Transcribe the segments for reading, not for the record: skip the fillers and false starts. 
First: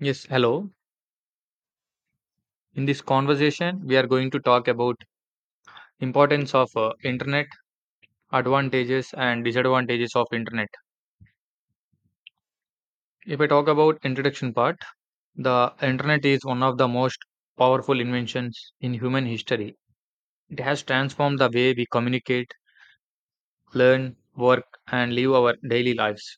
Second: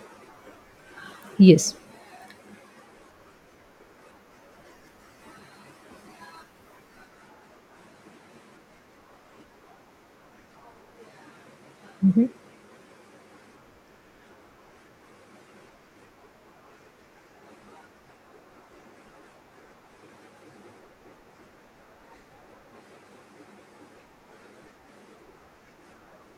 Yes, hello. Yes, In this conversation, we are going to talk about importance of internet, advantages and disadvantages of internet. mhm, If I talk about introduction part, the internet is one of the most powerful inventions in human history. It has transformed the way we communicate, learn, work and live our daily lives.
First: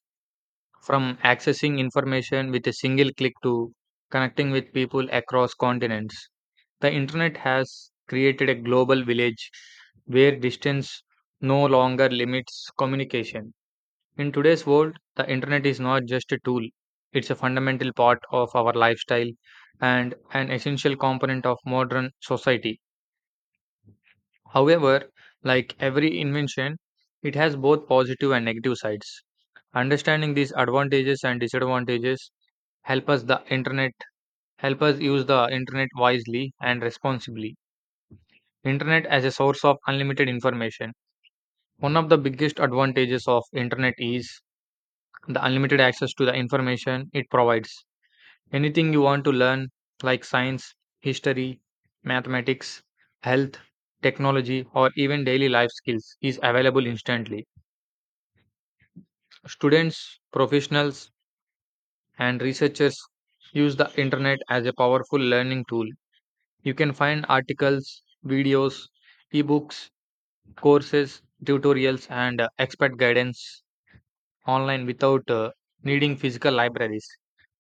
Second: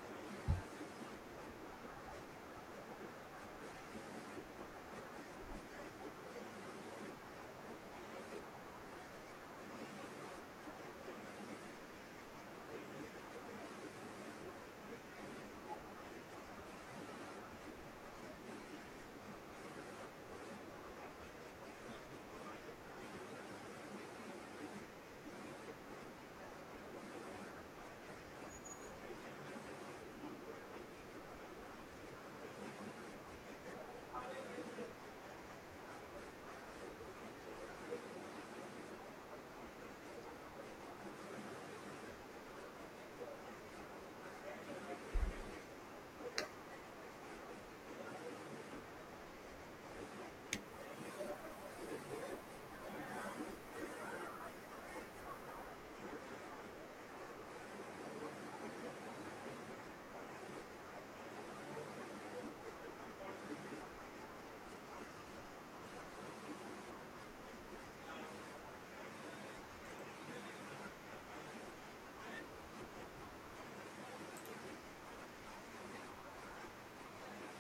From accessing information with a single click to connecting with people across continents. The internet has created a global village where distance no longer limits communication. In today's world, the internet is not just a tool, it's a fundamental part of our lifestyle and an essential component of modern society. However, like every invention, it has both positive and negative sides. Understanding these advantages and disadvantages help us the internet help us use the internet wisely and responsibly. Internet as a source of unlimited information. One of the biggest advantages of internet is the unlimited access to the information it provides. Anything you want to learn like science, history, mathematics, health, technology or even daily life skills is available instantly. Students, professionals and researchers use the internet as a powerful learning tool. You can find articles, videos, ebooks, courses, tutorials and expert guidance online without needing physical libraries.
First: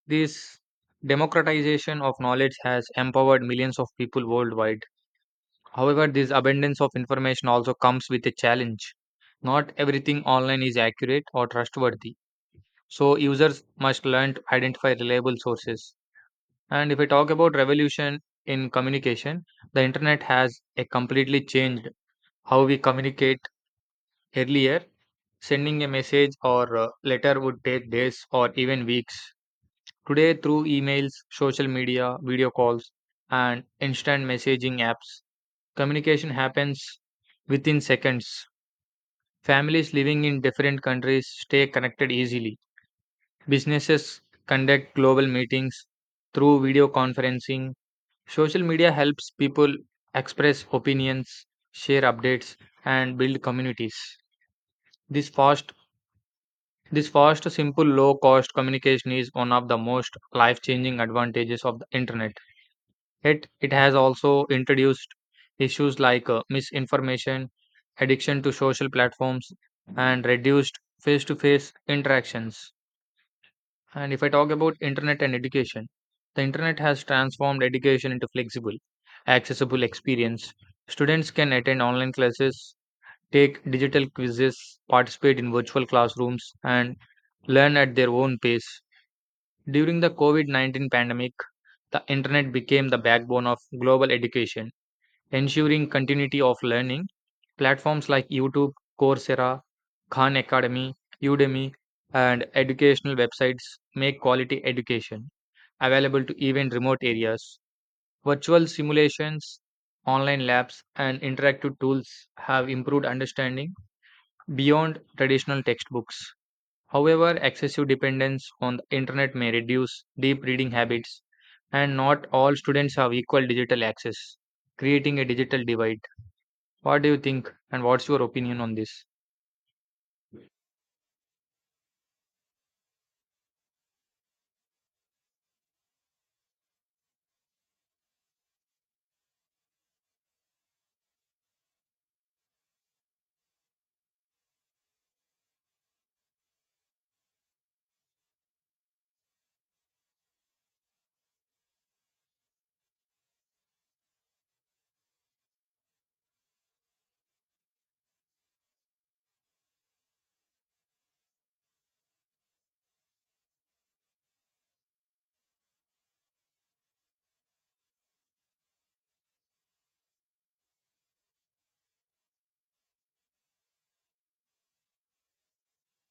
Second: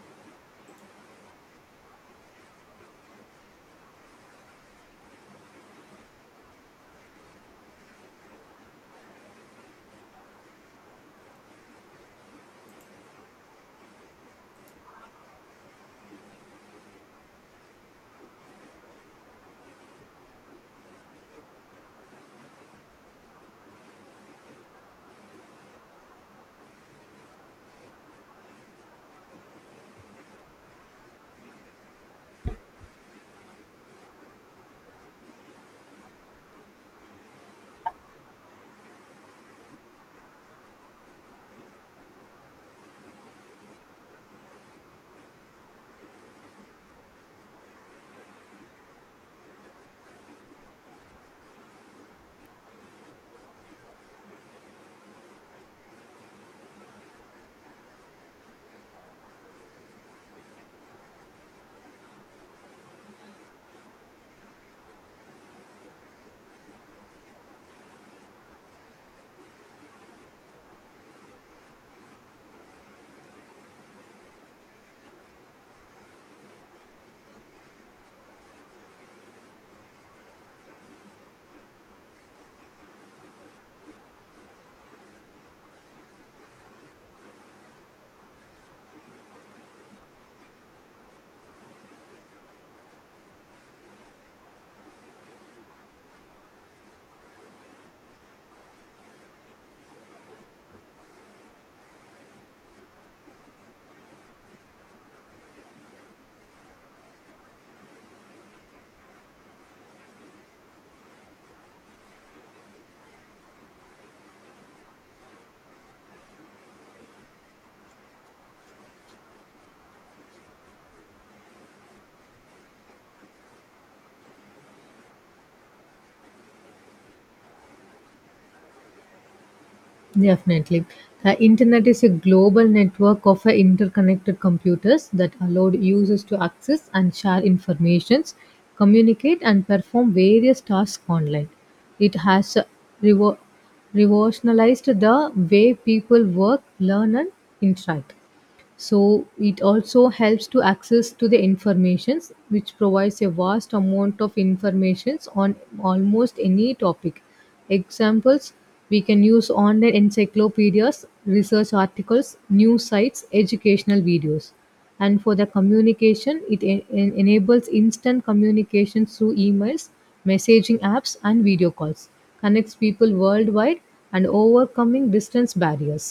This democratization of knowledge has empowered millions of people worldwide. However, this abundance of information also comes with a challenge. Not everything online is accurate or trustworthy, so users must learn to identify reliable sources. And if we talk about revolution in communication, the internet has a completely changed how we communicate earlier. Sending a message or letter would take days or even weeks. Today, through emails, social media, video calls, and instant messaging apps, communication happens within seconds. Families living in different countries stay connected easily. Businesses conduct global meetings through video conferencing. Social media helps people express opinions, share updates, and build communities. This fast this fast, simple, low cost communication is one of the most life changing advantages of the internet. Yet it has also introduced issues like misinformation, addiction to social platforms, and reduced face to face interactions. And if I talk about internet and education, the internet has transformed education into flexible, accessible experience. Students can attend online classes, take digital quizzes, participate in virtual classrooms, and learn at their own pace. During the COVID COVID-19 pandemic, the internet became the backbone of global education ensuring continuity of learning. Platforms like YouTube, Coursera, Khan Academy, Udemy, and educational websites make quality education available to even remote areas. Virtual simulations, online labs, and interactive tools have improved understanding beyond traditional textbooks. However, excessive dependence on the internet may reduce deep reading habits, and not all students have equal digital access, creating a digital divide. What do you think, and what's your opinion on this? definitely. The internet is a global network of interconnected computers that allowed users to access and share informations, communicate, and perform various tasks online. It has revo- revolutionized the way people work, learn, and interact. So it also helps to access to the informations which provides a vast amount of informations on almost any topic. Examples, we can use online encyclopedias, research articles, news sites, educational videos. And for the communication, it enables instant communication through emails, messaging apps, and video calls, connects people worldwide and overcoming distance barriers.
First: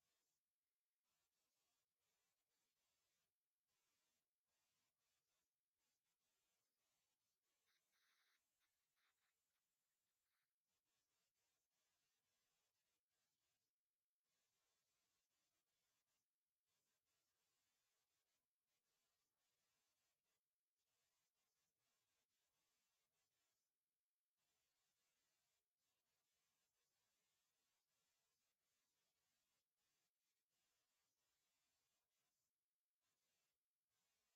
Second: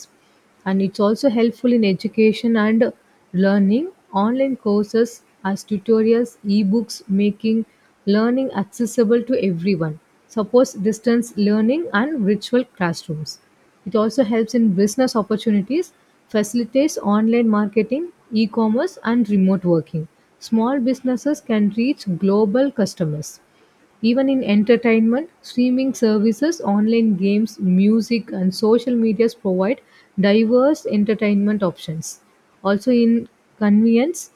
And it's also helpful in education and learning. Online courses as tutorials, ebooks, making learning accessible to everyone. Supports distance learning and virtual classrooms. It also helps in business opportunities, facilitates online marketing, e commerce, and remote working. Small businesses can reach global customers. Even in entertainment, streaming services, online games, music, and social medias provide diverse entertainment options. Also, in convenience,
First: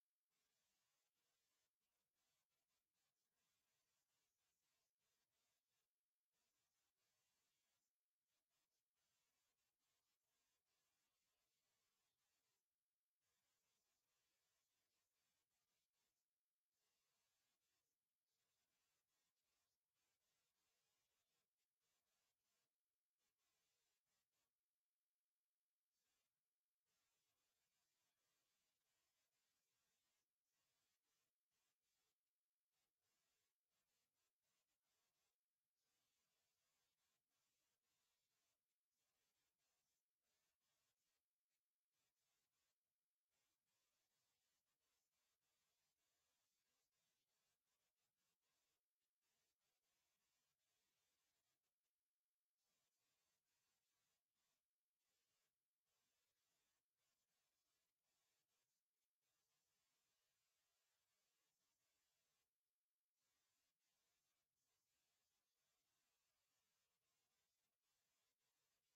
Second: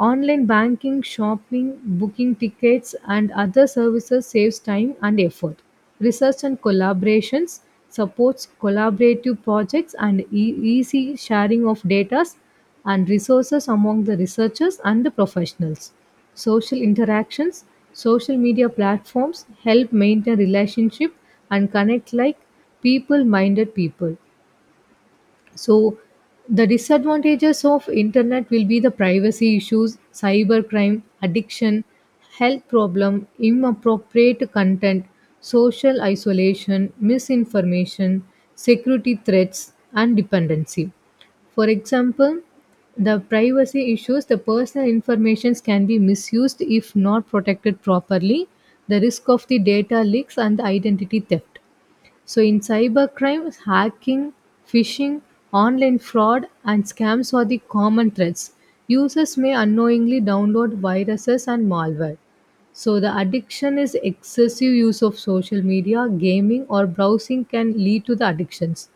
online banking, shopping, booking tickets, and other services saves time and effort. Research and collaborations supports collaborative projects and easy sharing of data and resources among the researchers and the professionals. Social interactions, social media platforms help maintain relationship and connect like people-minded people. So the disadvantages of internet will be the privacy issues, cybercrime, addiction, health problem, inappropriate content, social isolation, misinformation, security threats, and dependency. For example, the privacy issues, the personal informations can be misused if not protected properly, the risk of the data leaks and the identity theft. So, in cybercrime, hacking, phishing, online fraud, and scams are the common threats. Users may unknowingly download viruses and malware. So the addiction is excessive use of social media, gaming, or browsing can lead to the addictions.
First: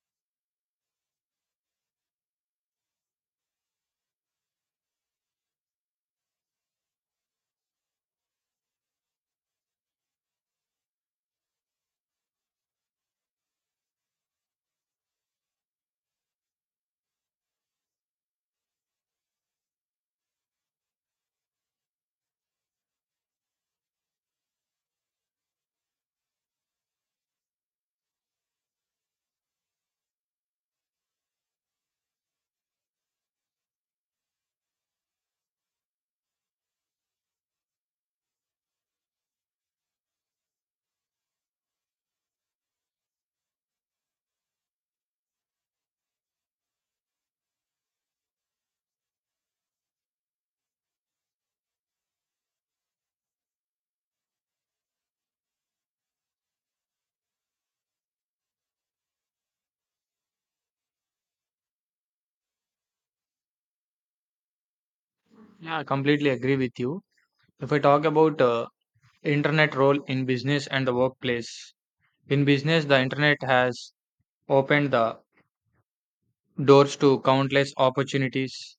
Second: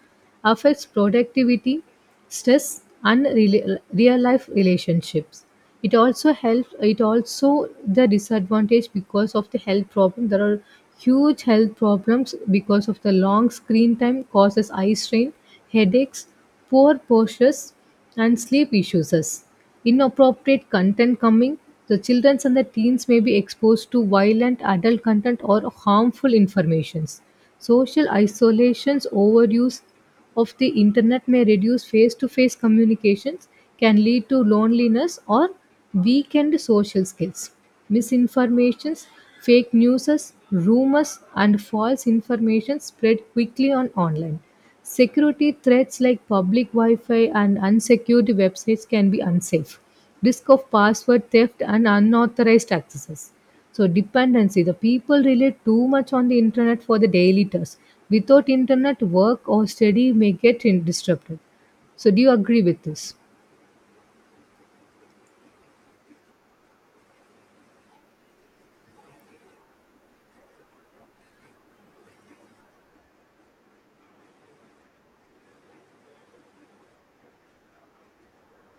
Affects productivity, stress, and real life relationships. It also helps it also the disadvantage because of the health problem. There are huge health problems because of the long screen time causes eye strain, headaches, poor postures, and sleep issues. Inappropriate content coming, the children and the teens may be exposed to violent adult content or harmful informations. Social isolations, overuse of the internet may reduce face-to-face communications, can lead to loneliness or weakened social skills. Misinformations, fake news, rumors, and false information spread quickly on online. Security threats like public Wi Fi and unsecured websites can be unsafe. Risk of password theft and unauthorized accesses. So, dependency, the people rely too much on the internet for the daily tasks. Without internet, work or study may disrupted. So, do you agree with this? Yeah, I completely agree with you. If I talk about internet role in business and the workplace, in business, the internet has opened the doors to countless opportunities.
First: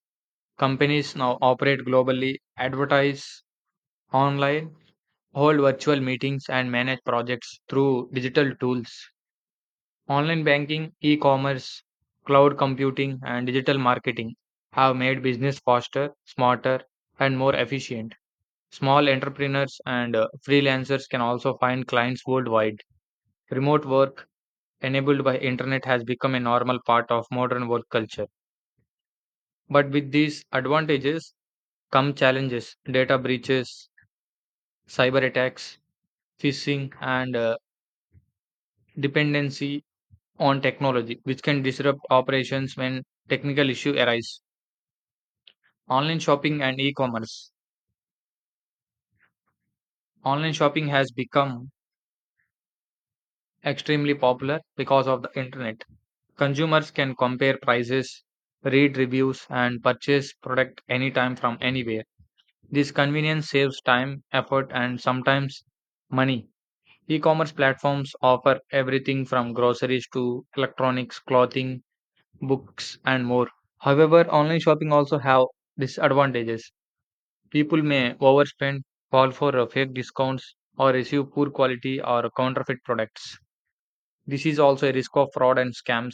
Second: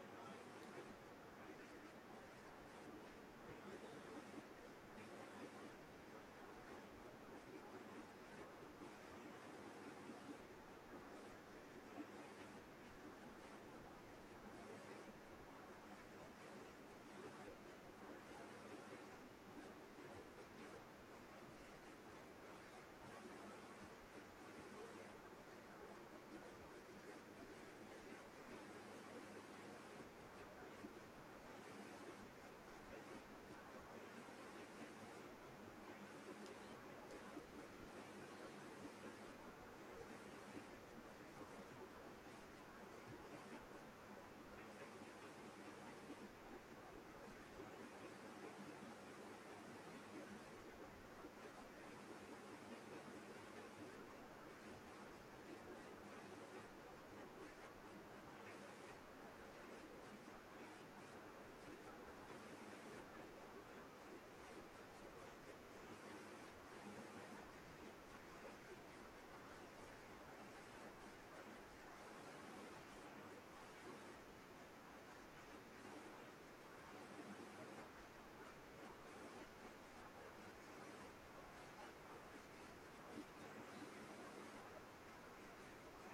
Companies now operate globally, advertise online, hold virtual meetings, and manage projects through digital tools. Online banking, e commerce, cloud computing, and digital marketing have made business faster, smarter, and more efficient. Small entrepreneurs and freelancers can also find clients worldwide. Remote work enabled by internet has become a normal part of modern work culture. But with these advantages come challenges, data breaches, cyber attacks, phishing and dependency on technology which can disrupt operations when technical issues arise. Online shopping and e-commerce. Online shopping has become extremely popular because of the internet. Consumers can compare prices, read reviews, and purchase product anytime from anywhere. This convenience saves time, effort, and sometimes money. E-commerce platforms offer everything from groceries to electronics, clothing, books, and more. However, online shopping also have disadvantages. People may overspend, fall for fake discounts, or receive poor quality or counterfeit products. This is also a risk of fraud and scams.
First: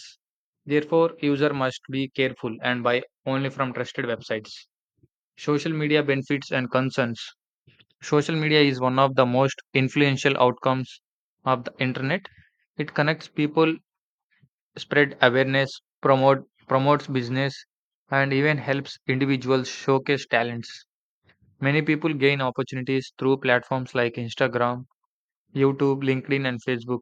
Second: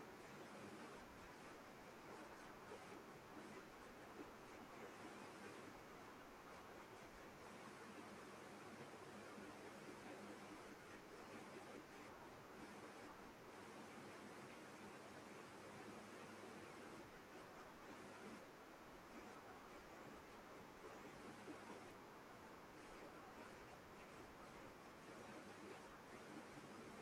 Therefore, user must be careful and buy only from trusted websites. Social media benefits and concerns. Social media is one of the most influential outcomes of the internet. It connects people, spread awareness, promotes business, and even helps individuals showcase talents. Many people gain opportunities through platforms like Instagram, YouTube, LinkedIn, and Facebook.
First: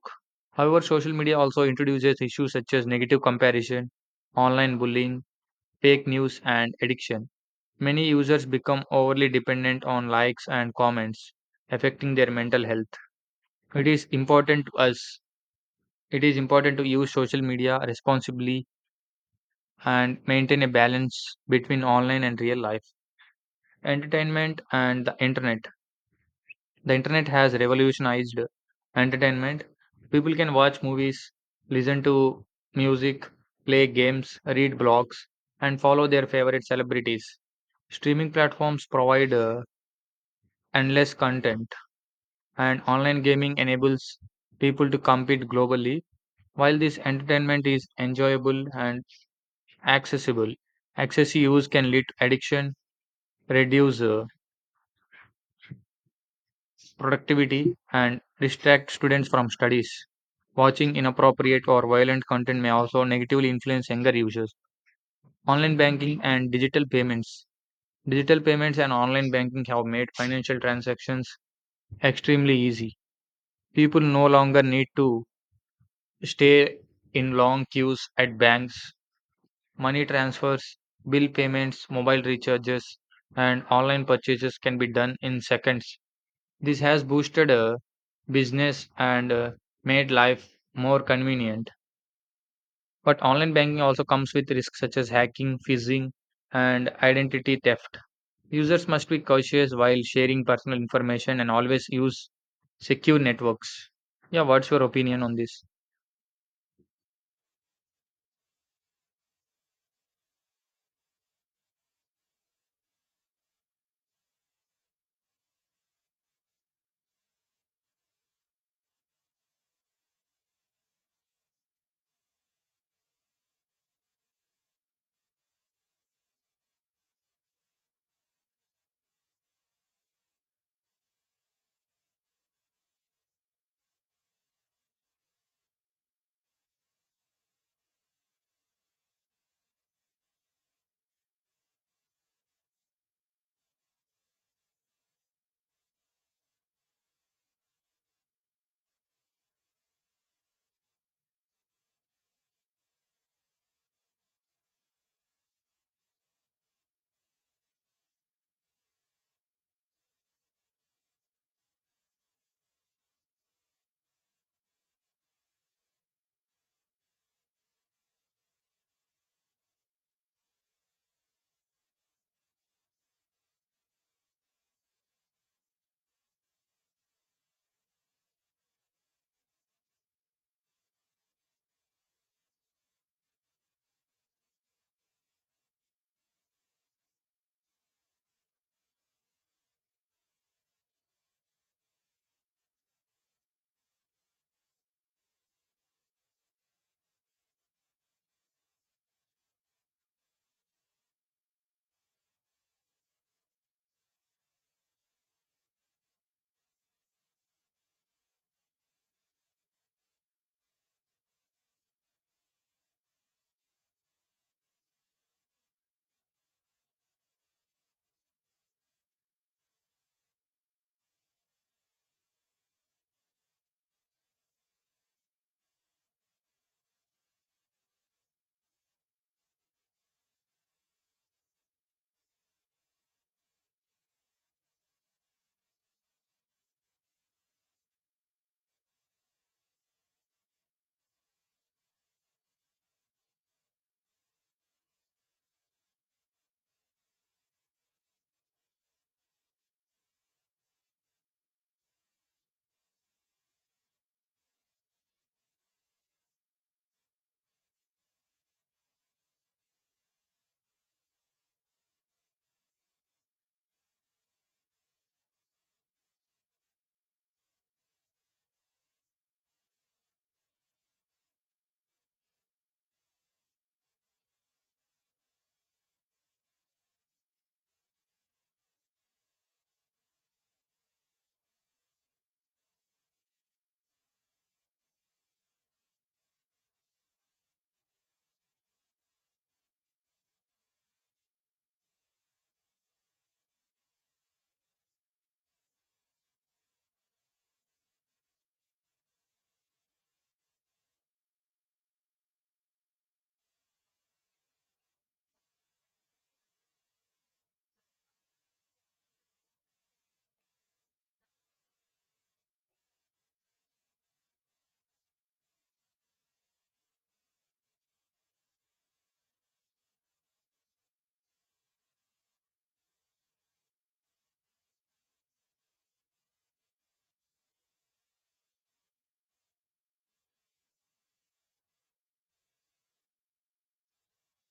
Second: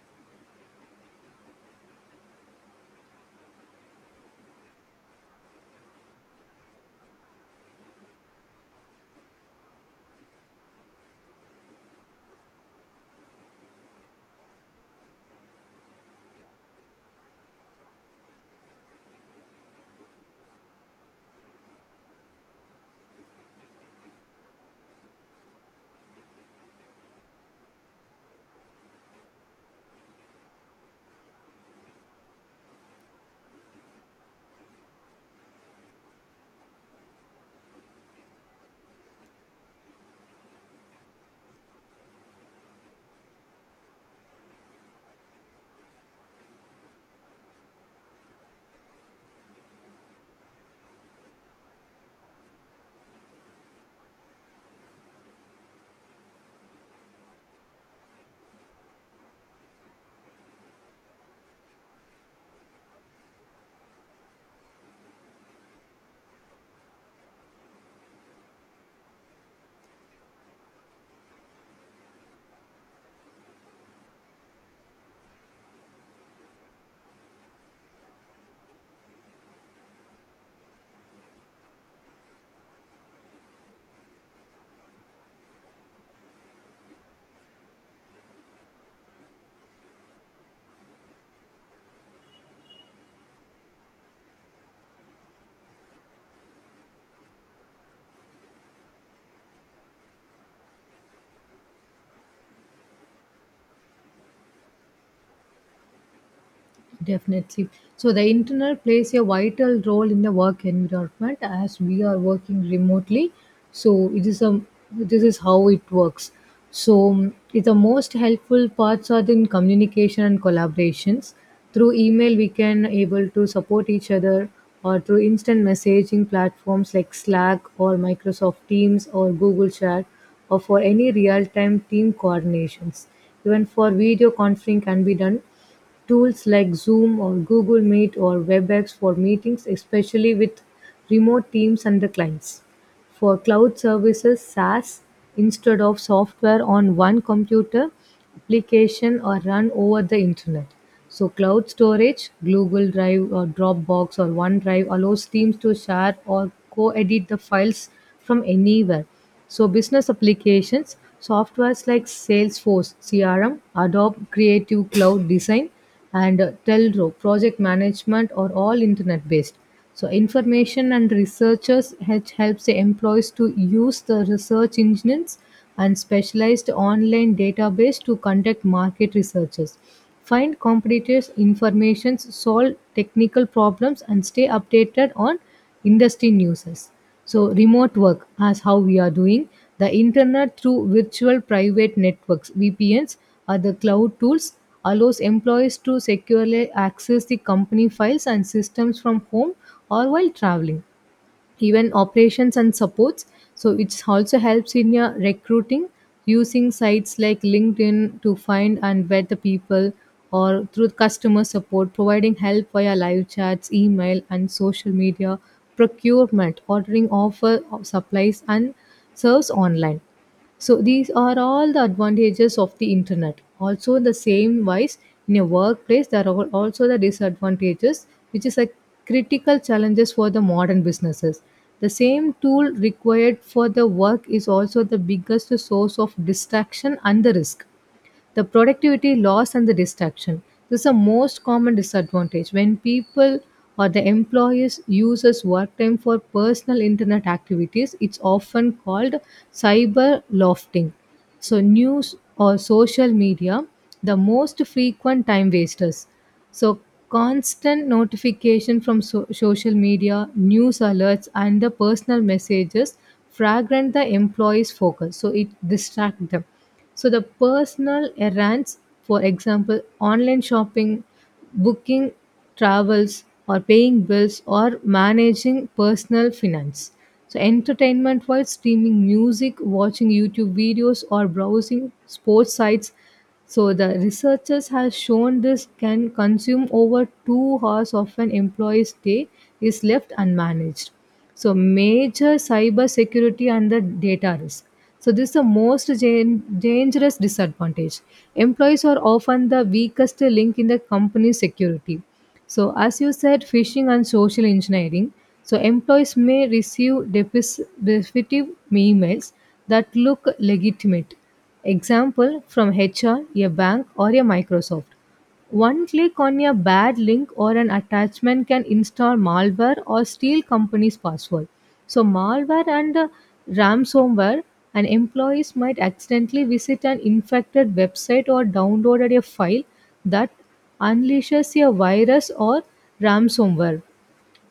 However, social media also introduces issues such as negative comparison, online bullying, fake news, and addiction. Many users become overly dependent on likes and comments, affecting their mental health. It is important to us. It is important to use social media responsibly and maintain a balance between online and real life, entertainment, and the internet. The internet has revolutionized entertainment. People can watch movies, listen to music, play games, read blogs, and follow their favorite celebrities. Streaming platforms provide endless content, and online gaming enables people to compete globally. While this entertainment is enjoyable and accessible, excessive use can lead to addiction, reduce productivity and distract students from studies. Watching inappropriate or violent content may also negatively influence younger users. Online banking and digital payments. Digital payments and online banking have made financial transactions extremely easy. People no longer need to stay in long queues at banks. Money transfers, bill payments, mobile recharges, and online purchases can be done in seconds. This has boosted business and made life more convenient. But online banking also comes with risks such as hacking, phishing, and identity theft. Users must be cautious while sharing personal information and always use secure networks. Yeah, what's your opinion on this? Definitely. So the internet plays a vital role in the work environment as we are working remotely. So it is a, this is how it works. So the most helpful parts are in communication and collaborations. Through email, we can able to support each other, or through instant messaging platforms like Slack or Microsoft Teams or Google Chat, or for any real-time team coordinations. Even for video conferencing can be done. Tools like Zoom or Google Meet or WebEx for meetings, especially with remote teams and the clients. For cloud services, SaaS, instead of software on one computer, application or run over the internet. So cloud storage, Google Drive or Dropbox or OneDrive allows teams to share or co-edit the files from anywhere. So, business applications, softwares like Salesforce, CRM, Adobe Creative Cloud Design, and Telro, project management, are all internet based. So, information and researchers helps the employees to use the research engines and specialized online database to conduct market researches, find competitors informations, solve technical problems, and stay updated on industry news. So, remote work, as how we are doing, the internet through virtual private networks (VPNs) or the cloud tools allows employees to securely access the company files and systems from home or while traveling. Even operations and supports, so it also helps in your recruiting, using sites like LinkedIn to find and vet the people, or through customer support providing help via live chats, email, and social media, procurement ordering offer of supplies and serves online. So these are all the advantages of the internet. Also, in the same wise, in a workplace, there are also the disadvantages, which is a critical challenges for the modern businesses. The same tool required for the work is also the biggest source of distraction and the risk, the productivity loss and the distraction. This is the most common disadvantage when people or the employees uses work time for personal internet activities. It's often called cyber lofting. So news or social media, the most frequent time wasters. So constant notification from social media, news alerts, and the personal messages fragment the employees' focus. So it distracts them. So the personal errands, for example, online shopping, booking travels, or paying bills, or managing personal finance. So entertainment wise, streaming music, watching YouTube videos, or browsing sports sites. So the researchers have shown this can consume over 2 hours of an employee's day is left unmanaged. So major cyber security and the data risk. So this is the most dangerous disadvantage. Employees are often the weakest link in the company's security. So as you said, phishing and social engineering. So employees may receive depreciative emails that look legitimate. Example, from HR, a bank, or a Microsoft. One click on a bad link or an attachment can install malware or steal company's password. So, malware and ransomware, and employees might accidentally visit an infected website or downloaded a file that unleashes a virus or ransomware.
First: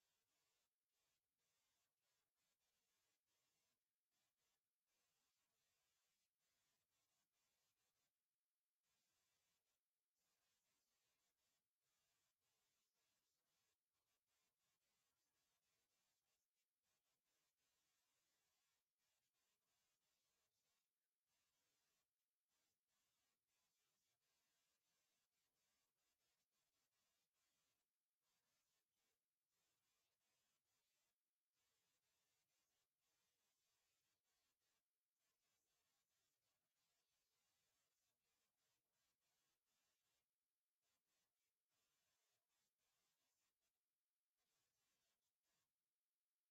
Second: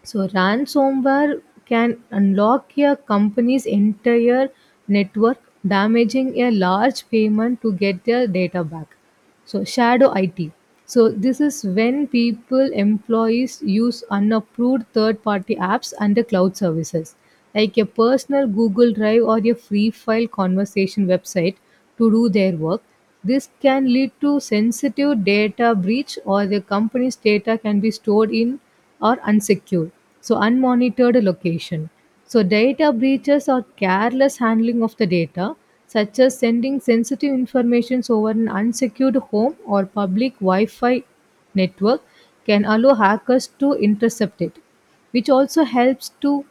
So ransomware can unlock a company's entire network, damaging a large payment to get their data back. So shadow IT. So this is when people, employees use unapproved third-party apps and the cloud services, like a personal Google Drive or a free file conversation website to do their work. This can lead to sensitive data breach, or the company's data can be stored in or unsecured, so unmonitored location. So, data breaches are careless handling of the data, such as sending sensitive information over an unsecured home or public Wi Fi network, can allow hackers to intercept it, which also helps to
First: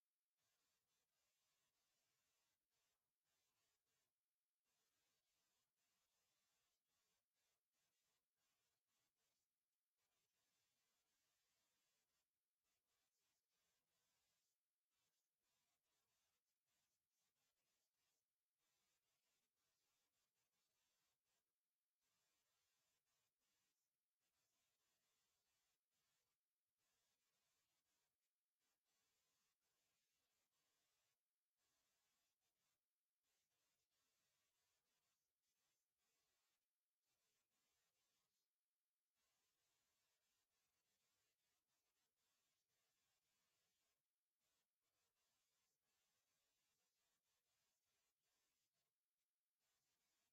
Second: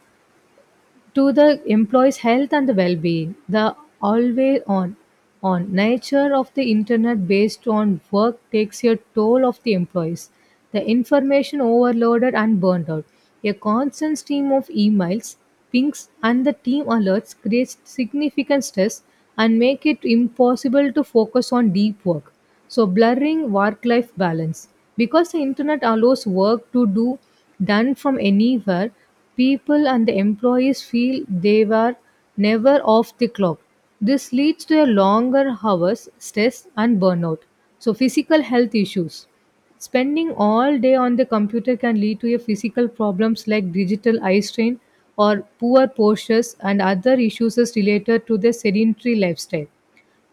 to the employees' health and the well-being. The always on nature of the internet based on work takes a toll of the employees. The information overloaded and burned out. A constant stream of emails, pings, and the team alerts creates significant stress and make it impossible to focus on deep work. So blurring work-life balance. Because the internet allows work to do done from anywhere, people and the employees feel they were never off the clock. This leads to a longer hours, stress, and burnout. So, physical health issues. Spending all day on the computer can lead to a physical problems like digital eye strain or poor postures and other issues is related to the sedentary lifestyle.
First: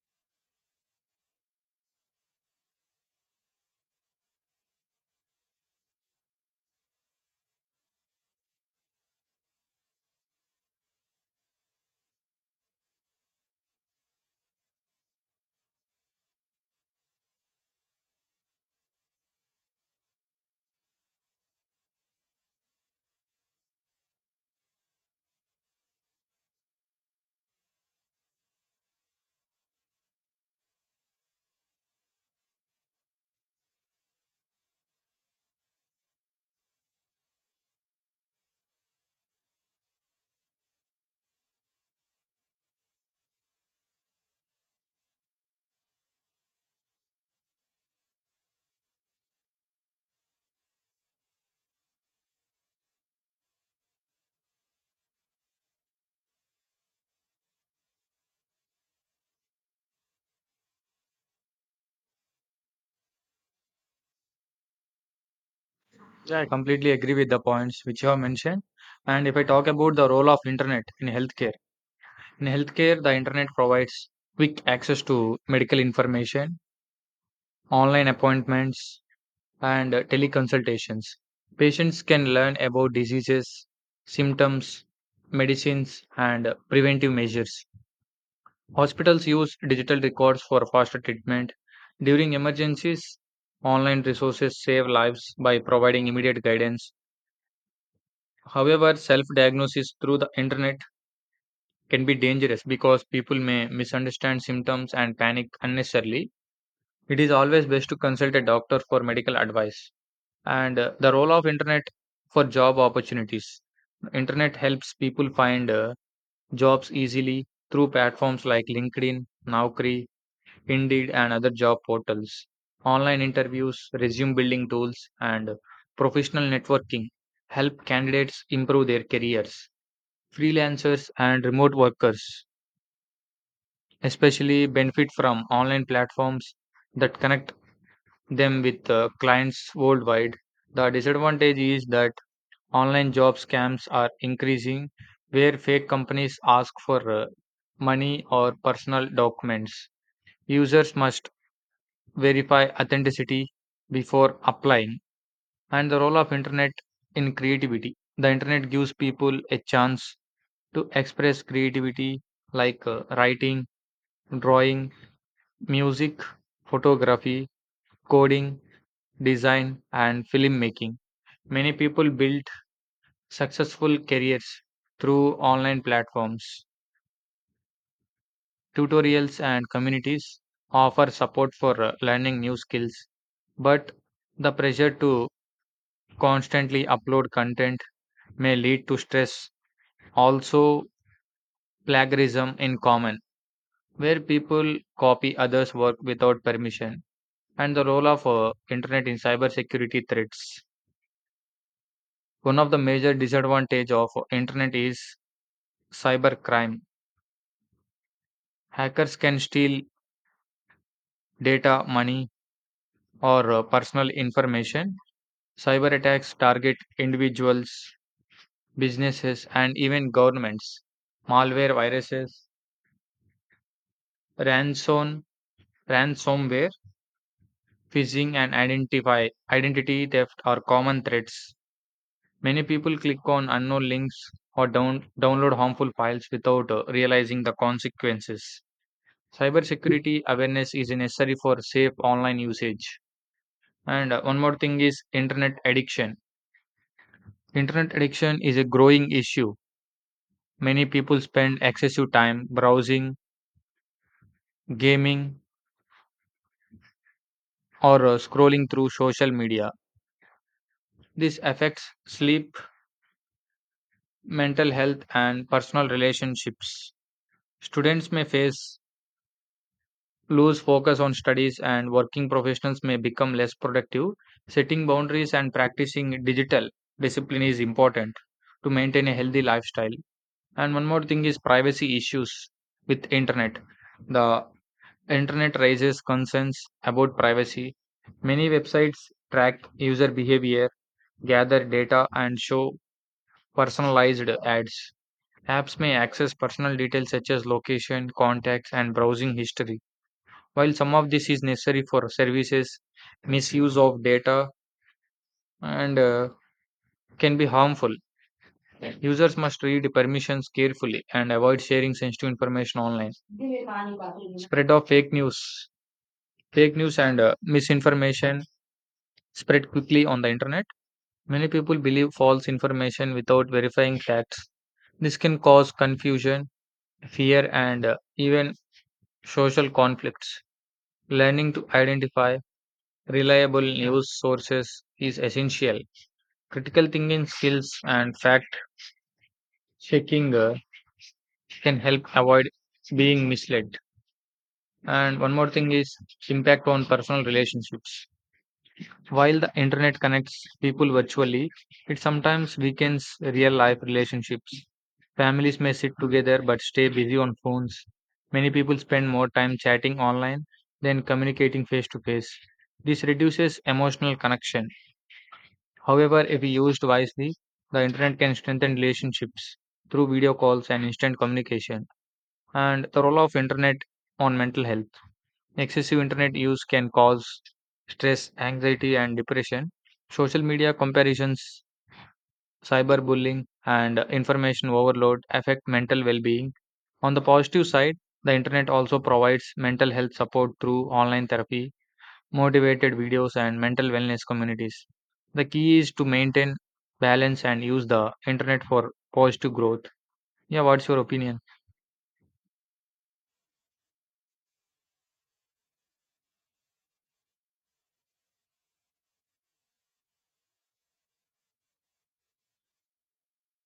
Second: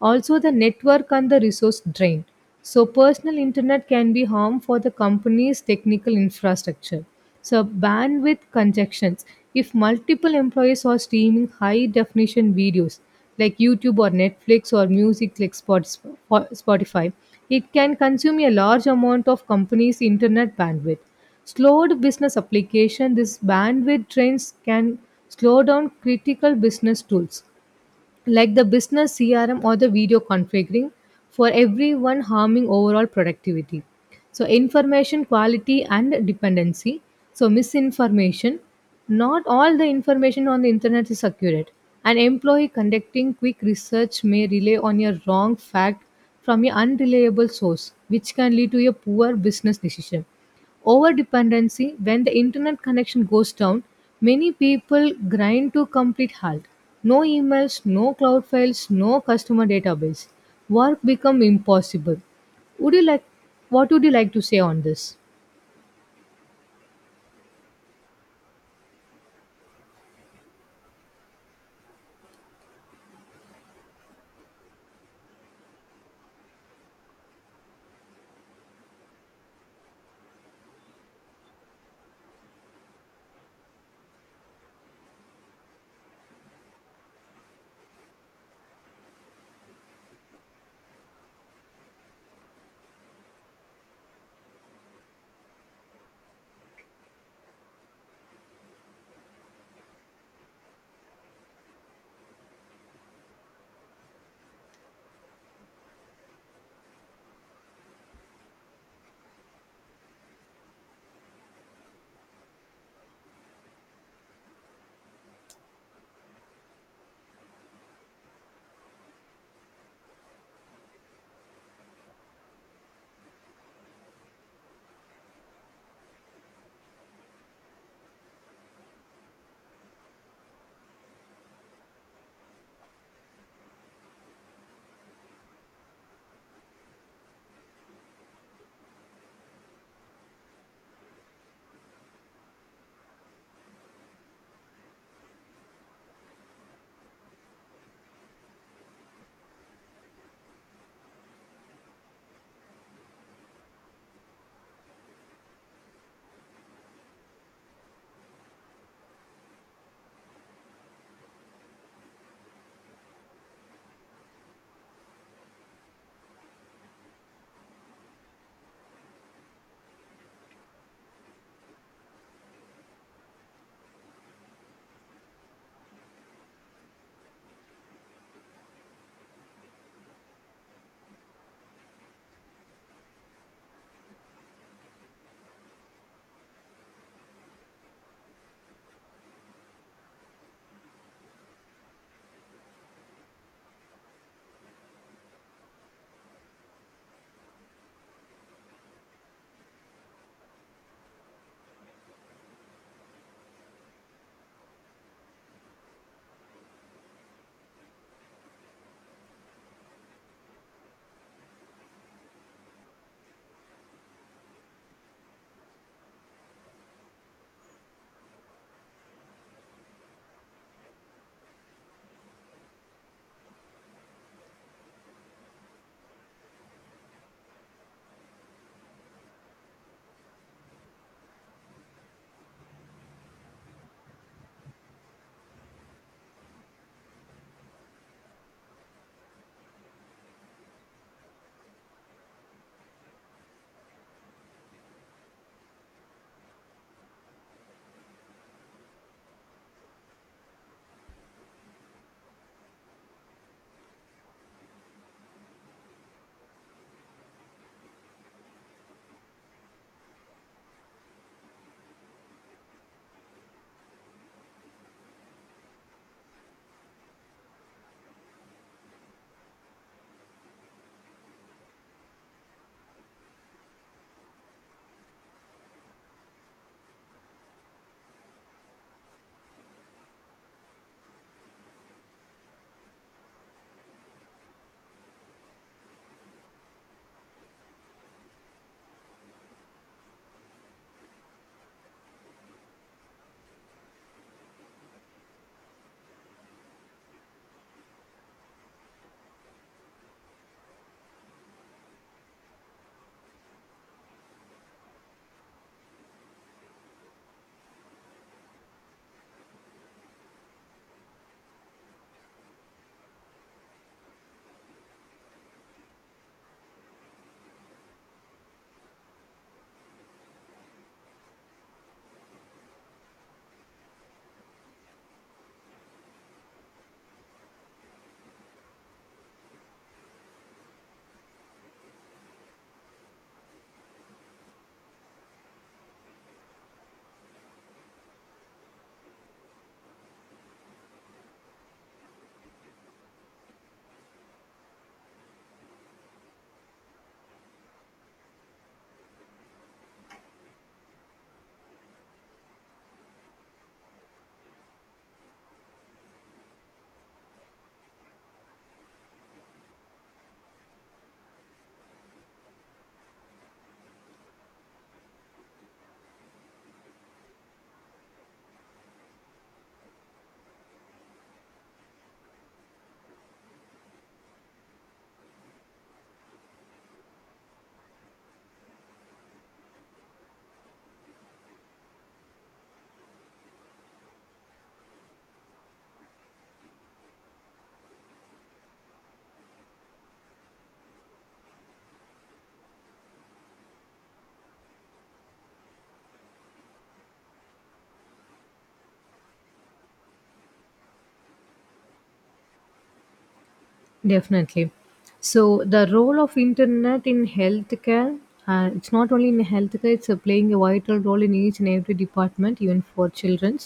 Also, the network and the resource drain. So, personal internet can be harm for the company's technical infrastructure. So, bandwidth congestions. If multiple employees are streaming high definition videos like YouTube or Netflix, or music like Spotify, it can consume a large amount of company's internet bandwidth. Slowed business application, this bandwidth drains can slow down critical business tools like the business CRM or the video configuring for everyone, harming overall productivity. So information quality and dependency. So misinformation. Not all the information on the internet is accurate. An employee conducting quick research may rely on a wrong fact from an unreliable source, which can lead to a poor business decision. Overdependency, when the internet connection goes down, many people grind to complete halt. No emails, no cloud files, no customer database. Work become impossible. Would you like What would you like to say on this? Yeah, I completely agree with the points which you have mentioned. And if I talk about the role of internet in healthcare, the internet provides quick access to medical information, online appointments, and teleconsultations. Patients can learn about diseases, symptoms, medicines, and preventive measures. Hospitals use digital records for faster treatment. During emergencies, online resources save lives by providing immediate guidance. However, self diagnosis through the internet can be dangerous because people may misunderstand symptoms and panic unnecessarily. It is always best to consult a doctor for medical advice. And the role of internet for job opportunities, internet helps people find jobs easily through platforms like LinkedIn, Naukri, Indeed and other job portals. Online interviews, resume building tools, and professional networking help candidates improve their careers. Freelancers and remote workers especially benefit from online platforms that connect them with clients worldwide. The disadvantage is that online job scams are increasing, where fake companies ask for money or personal documents. Users must verify authenticity before applying, and the role of internet in creativity. The internet gives people a chance to express creativity like writing, drawing, music, photography, coding, design, and filmmaking. Many people build successful careers through online platforms. Tutorials and communities offer support for learning new skills, but the pressure to constantly upload content may lead to stress. Also, plagiarism in common, where people copy others' work without permission, and the role of internet in cybersecurity threats. One of the major disadvantage of internet is cybercrime. Hackers can steal data, money, or personal information. Cyber attacks target individuals, businesses, and even governments. Malware viruses, ransom, ransomware, phishing, and identity theft are common threats. Many people click on unknown links or download harmful files without realizing the consequences. Cybersecurity awareness is necessary for safe online usage. And one more thing is internet addiction. Internet addiction is a growing issue. Many people spend excessive time browsing, gaming, or scrolling through social media. This affects sleep, mental health, and personal relationships. Students may face lose focus on studies, and working professionals may become less productive. Setting boundaries and practicing digital discipline is important to maintain a healthy lifestyle. And one more thing is privacy issues with internet. The internet raises concerns about privacy. Many websites track user behavior, gather data, and show personalized ads. Apps may access personal details such as location, contacts, and browsing history. While some of this is necessary for services, misuse of data and can be harmful. Users must read permissions carefully and avoid sharing sensitive information online. Spread of fake news. Fake news and misinformation spread quickly on the internet. Many people believe false information without verifying facts. This can cause confusion, fear, and even social conflicts. Learning to identify reliable news sources is essential. Critical thinking skills and fact checking can help avoid being misled. And one more thing is impact on personal relationships. While the internet connects people virtually, it sometimes weakens real life relationships. Families may sit together but stay busy on phones. Many people spend more time chatting online than communicating face to face. This reduces emotional connection. However, if used wisely, the internet can strengthen relationships through video calls and instant communication and the role of internet on mental health. Excessive internet use can cause stress, anxiety, and depression. Social media comparisons, cyberbullying, and information overload affect mental well being. On the positive side, the internet also provides mental health support through online therapy, motivated videos, and mental wellness communities. The key is to maintain balance and use the internet for positive growth. Yeah, what's your opinion? Definitely. So the role of internet in healthcare, it's not only in healthcare, it's playing a vital role in each and every department, even for children.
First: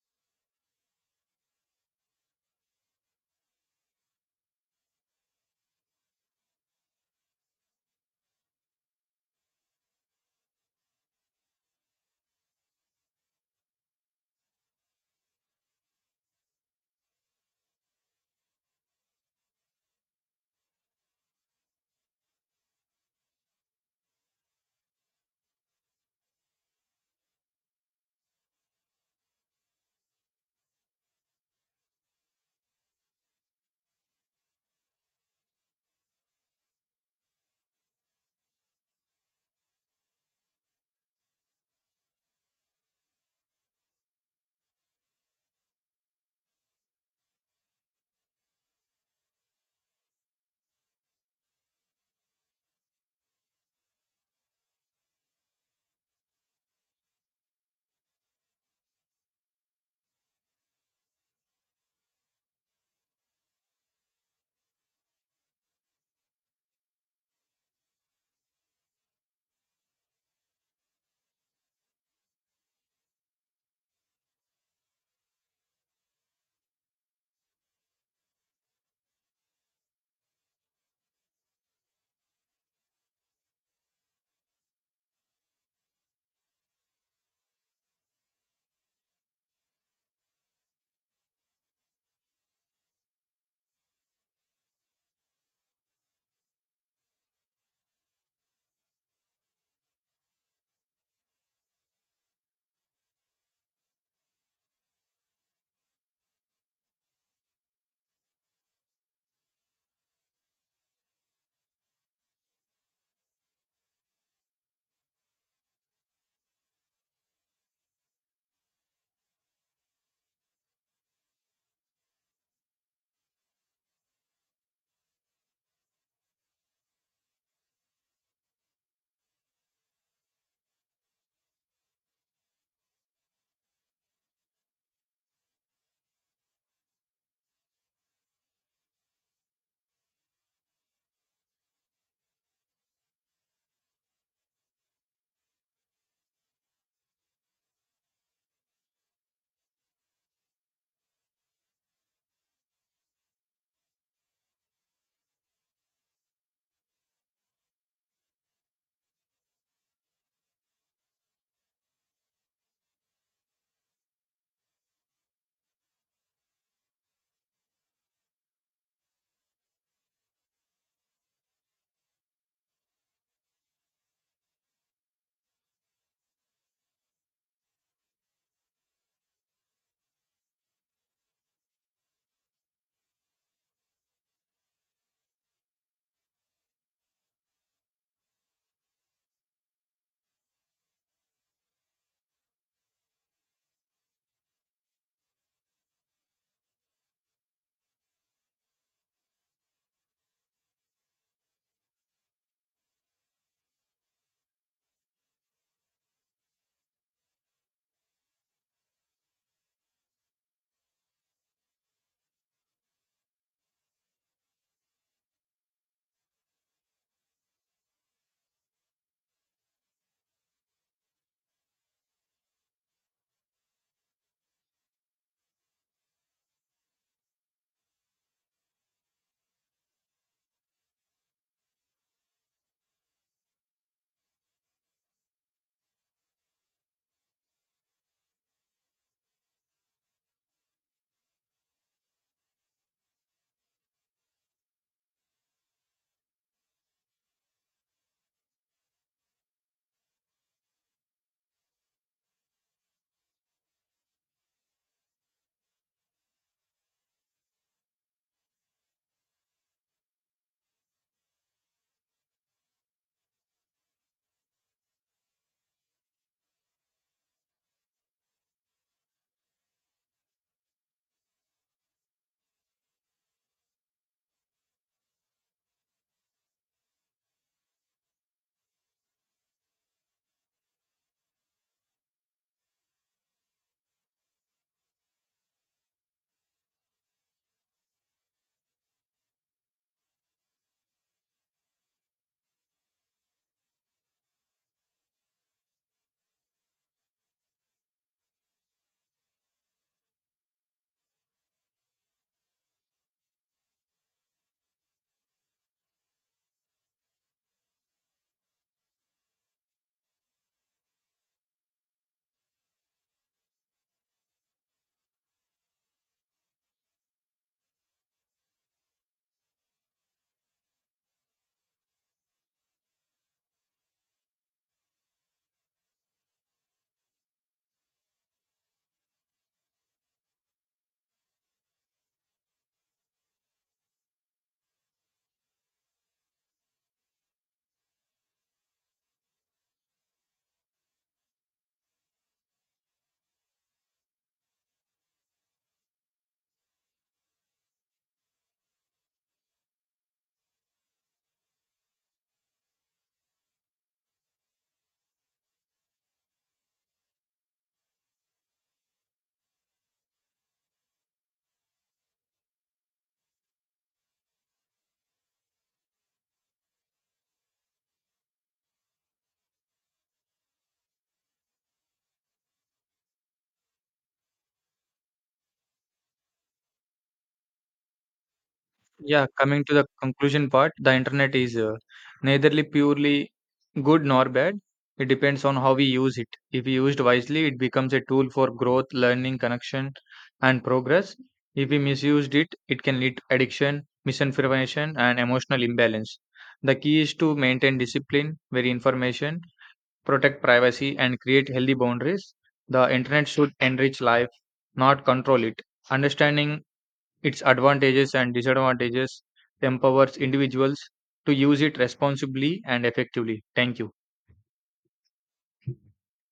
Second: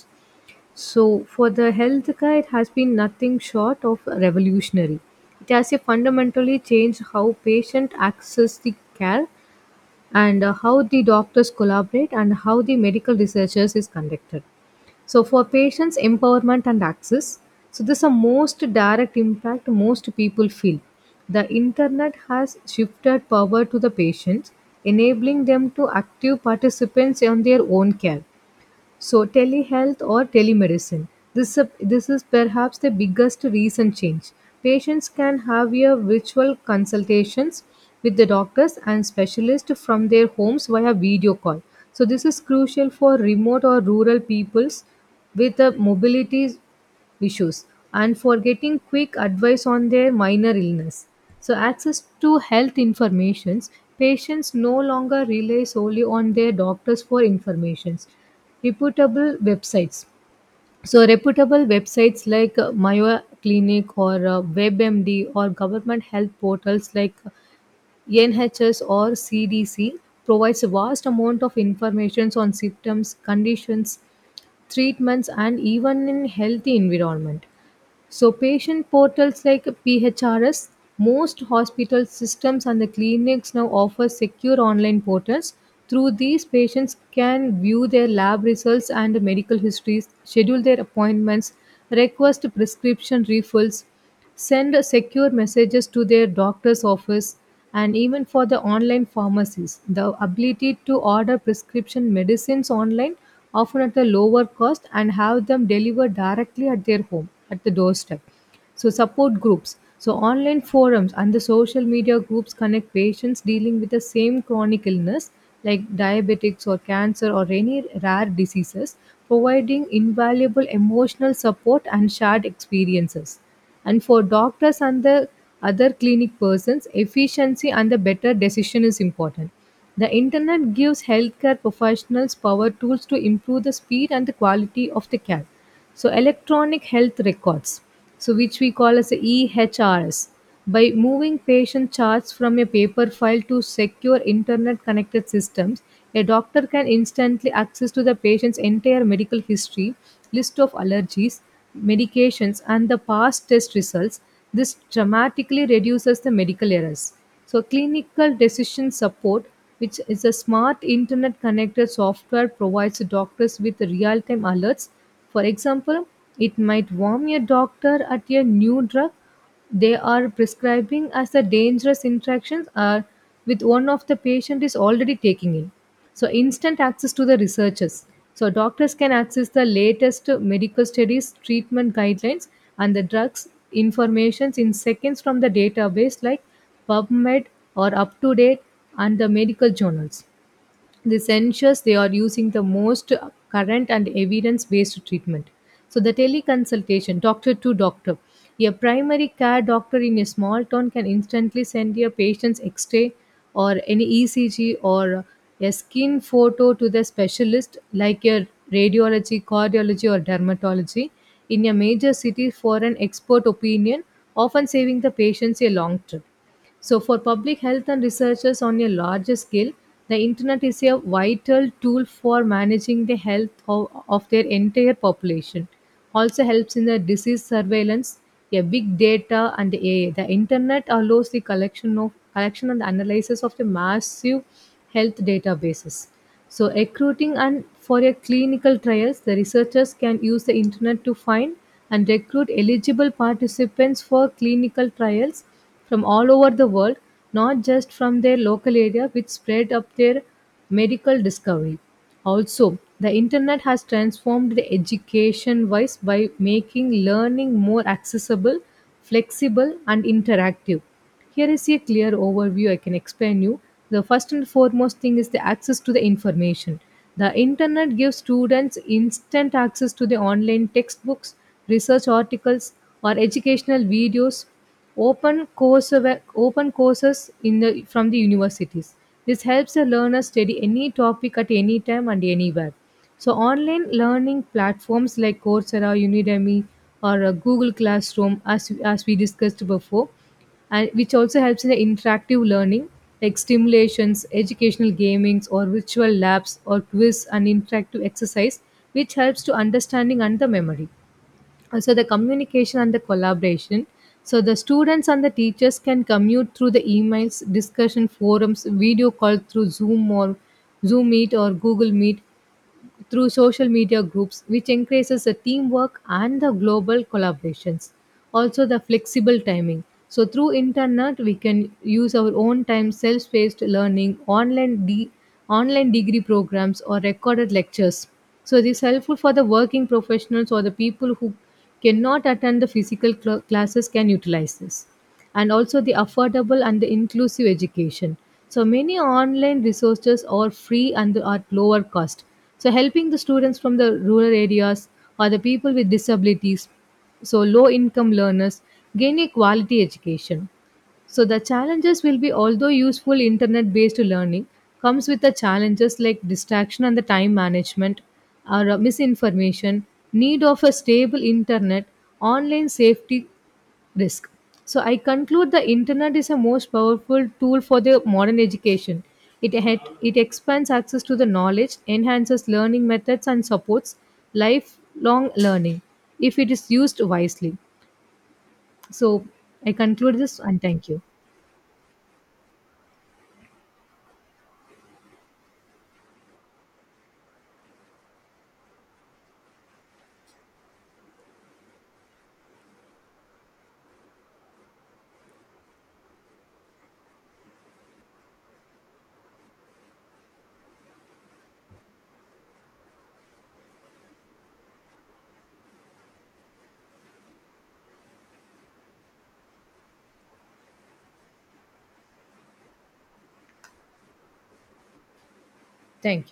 So, for the healthcare, it has been nothing short of revolutionary. It has fundamentally changed how patients access the care, and how the doctors collaborate, and how the medical researchers is conducted. So, for patients' empowerment and access, so this is the most direct impact most people feel. The internet has shifted power to the patients, enabling them to active participants on their own care. So telehealth or telemedicine. This is perhaps the biggest recent change. Patients can have a virtual consultations with the doctors and specialists from their homes via video call. So this is crucial for remote or rural peoples with the mobility issues, and for getting quick advice on their minor illness. So access to health informations, patients no longer rely solely on their doctors for informations. Reputable websites. So reputable websites like Mayo Clinic or WebMD or government health portals like NHS or CDC provides a vast amount of information on symptoms, conditions, treatments and even in healthy environment, so patient portals like PHRS, most hospital systems and the clinics now offer secure online portals. Through these, patients can view their lab results and medical histories, schedule their appointments, request prescription refills, send secure messages to their doctor's office, and even for the online pharmacies, the ability to order prescription medicines online often at a lower cost and have them delivered directly at their home at the doorstep. So, support groups, so online forums and the social media groups connect patients dealing with the same chronic illness like diabetics or cancer or any rare diseases, providing invaluable emotional support and shared experiences. And for doctors and the other clinic persons, efficiency and the better decision is important. The internet gives healthcare professionals power tools to improve the speed and the quality of the care. So, electronic health records, so which we call as the ehrs, by moving patient charts from a paper file to secure internet connected systems, a doctor can instantly access to the patient's entire medical history, list of allergies, medications and the past test results. This dramatically reduces the medical errors. So, clinical decision support, which is a smart internet connected software, provides doctors with real-time alerts. For example, it might warn a doctor at a new drug they are prescribing as the dangerous interactions are with one of the patient is already taking in. So, instant access to the researchers, so doctors can access the latest medical studies, treatment guidelines and the drugs informations in seconds from the database like pubmed or up to date and the medical journals. This ensures they are using the most current and evidence based treatment. So, the teleconsultation, doctor to doctor. A primary care doctor in a small town can instantly send your patient's x ray or any ECG or a skin photo to the specialist like your radiology, cardiology, or dermatology in a major city for an expert opinion, often saving the patients a long trip. So, for public health and researchers on a larger scale, the internet is a vital tool for managing the health of their entire population. Also helps in the disease surveillance, a big data and AI. The internet allows the collection of collection and analysis of the massive health databases. So, recruiting and for your clinical trials, the researchers can use the internet to find and recruit eligible participants for clinical trials from all over the world, not just from their local area, which spread up their medical discovery. Also, the internet has transformed the education wise by making learning more accessible, flexible, and interactive. Here is a clear overview I can explain you. The first and foremost thing is the access to the information. The internet gives students instant access to the online textbooks, research articles, or educational videos, open course open courses from the universities. This helps the learner study any topic at any time and anywhere. So, online learning platforms like Coursera, Udemy, or Google Classroom, as we discussed before, and which also helps in the interactive learning like stimulations, educational gamings, or virtual labs, or quiz and interactive exercise, which helps to understanding and the memory. So the communication and the collaboration, so the students and the teachers can commute through the emails, discussion forums, video call through zoom or zoom meet or google meet, through social media groups, which increases the teamwork and the global collaborations. Also the flexible timing, so through internet we can use our own time, self-paced learning, online degree programs or recorded lectures. So it is helpful for the working professionals or the people who cannot attend the classes can utilize this. And also the affordable and the inclusive education. So many online resources are free and at lower cost, so helping the students from the rural areas or the people with disabilities, so low income learners gain a quality education. So the challenges will be, although useful, internet based learning comes with the challenges like distraction and the time management, or misinformation, need of a stable internet, online safety risk. So I conclude the internet is a most powerful tool for the modern education. It expands access to the knowledge, enhances learning methods and supports lifelong learning if it is used wisely. Yeah, So coming I to the conclude this conclusion and part, thank the you. internet is neitherly purely good nor bad. It depends on how we use it. If we used wisely, it becomes a tool for growth, learning, connection, and progress. If we misused it, it can lead to addiction, misinformation, and emotional imbalance. The key is to maintain discipline, vary information, protect privacy, and create healthy boundaries. The internet should enrich life, not control it. Understanding its advantages and disadvantages empowers individuals to use it responsibly and effectively. Thank you. Thank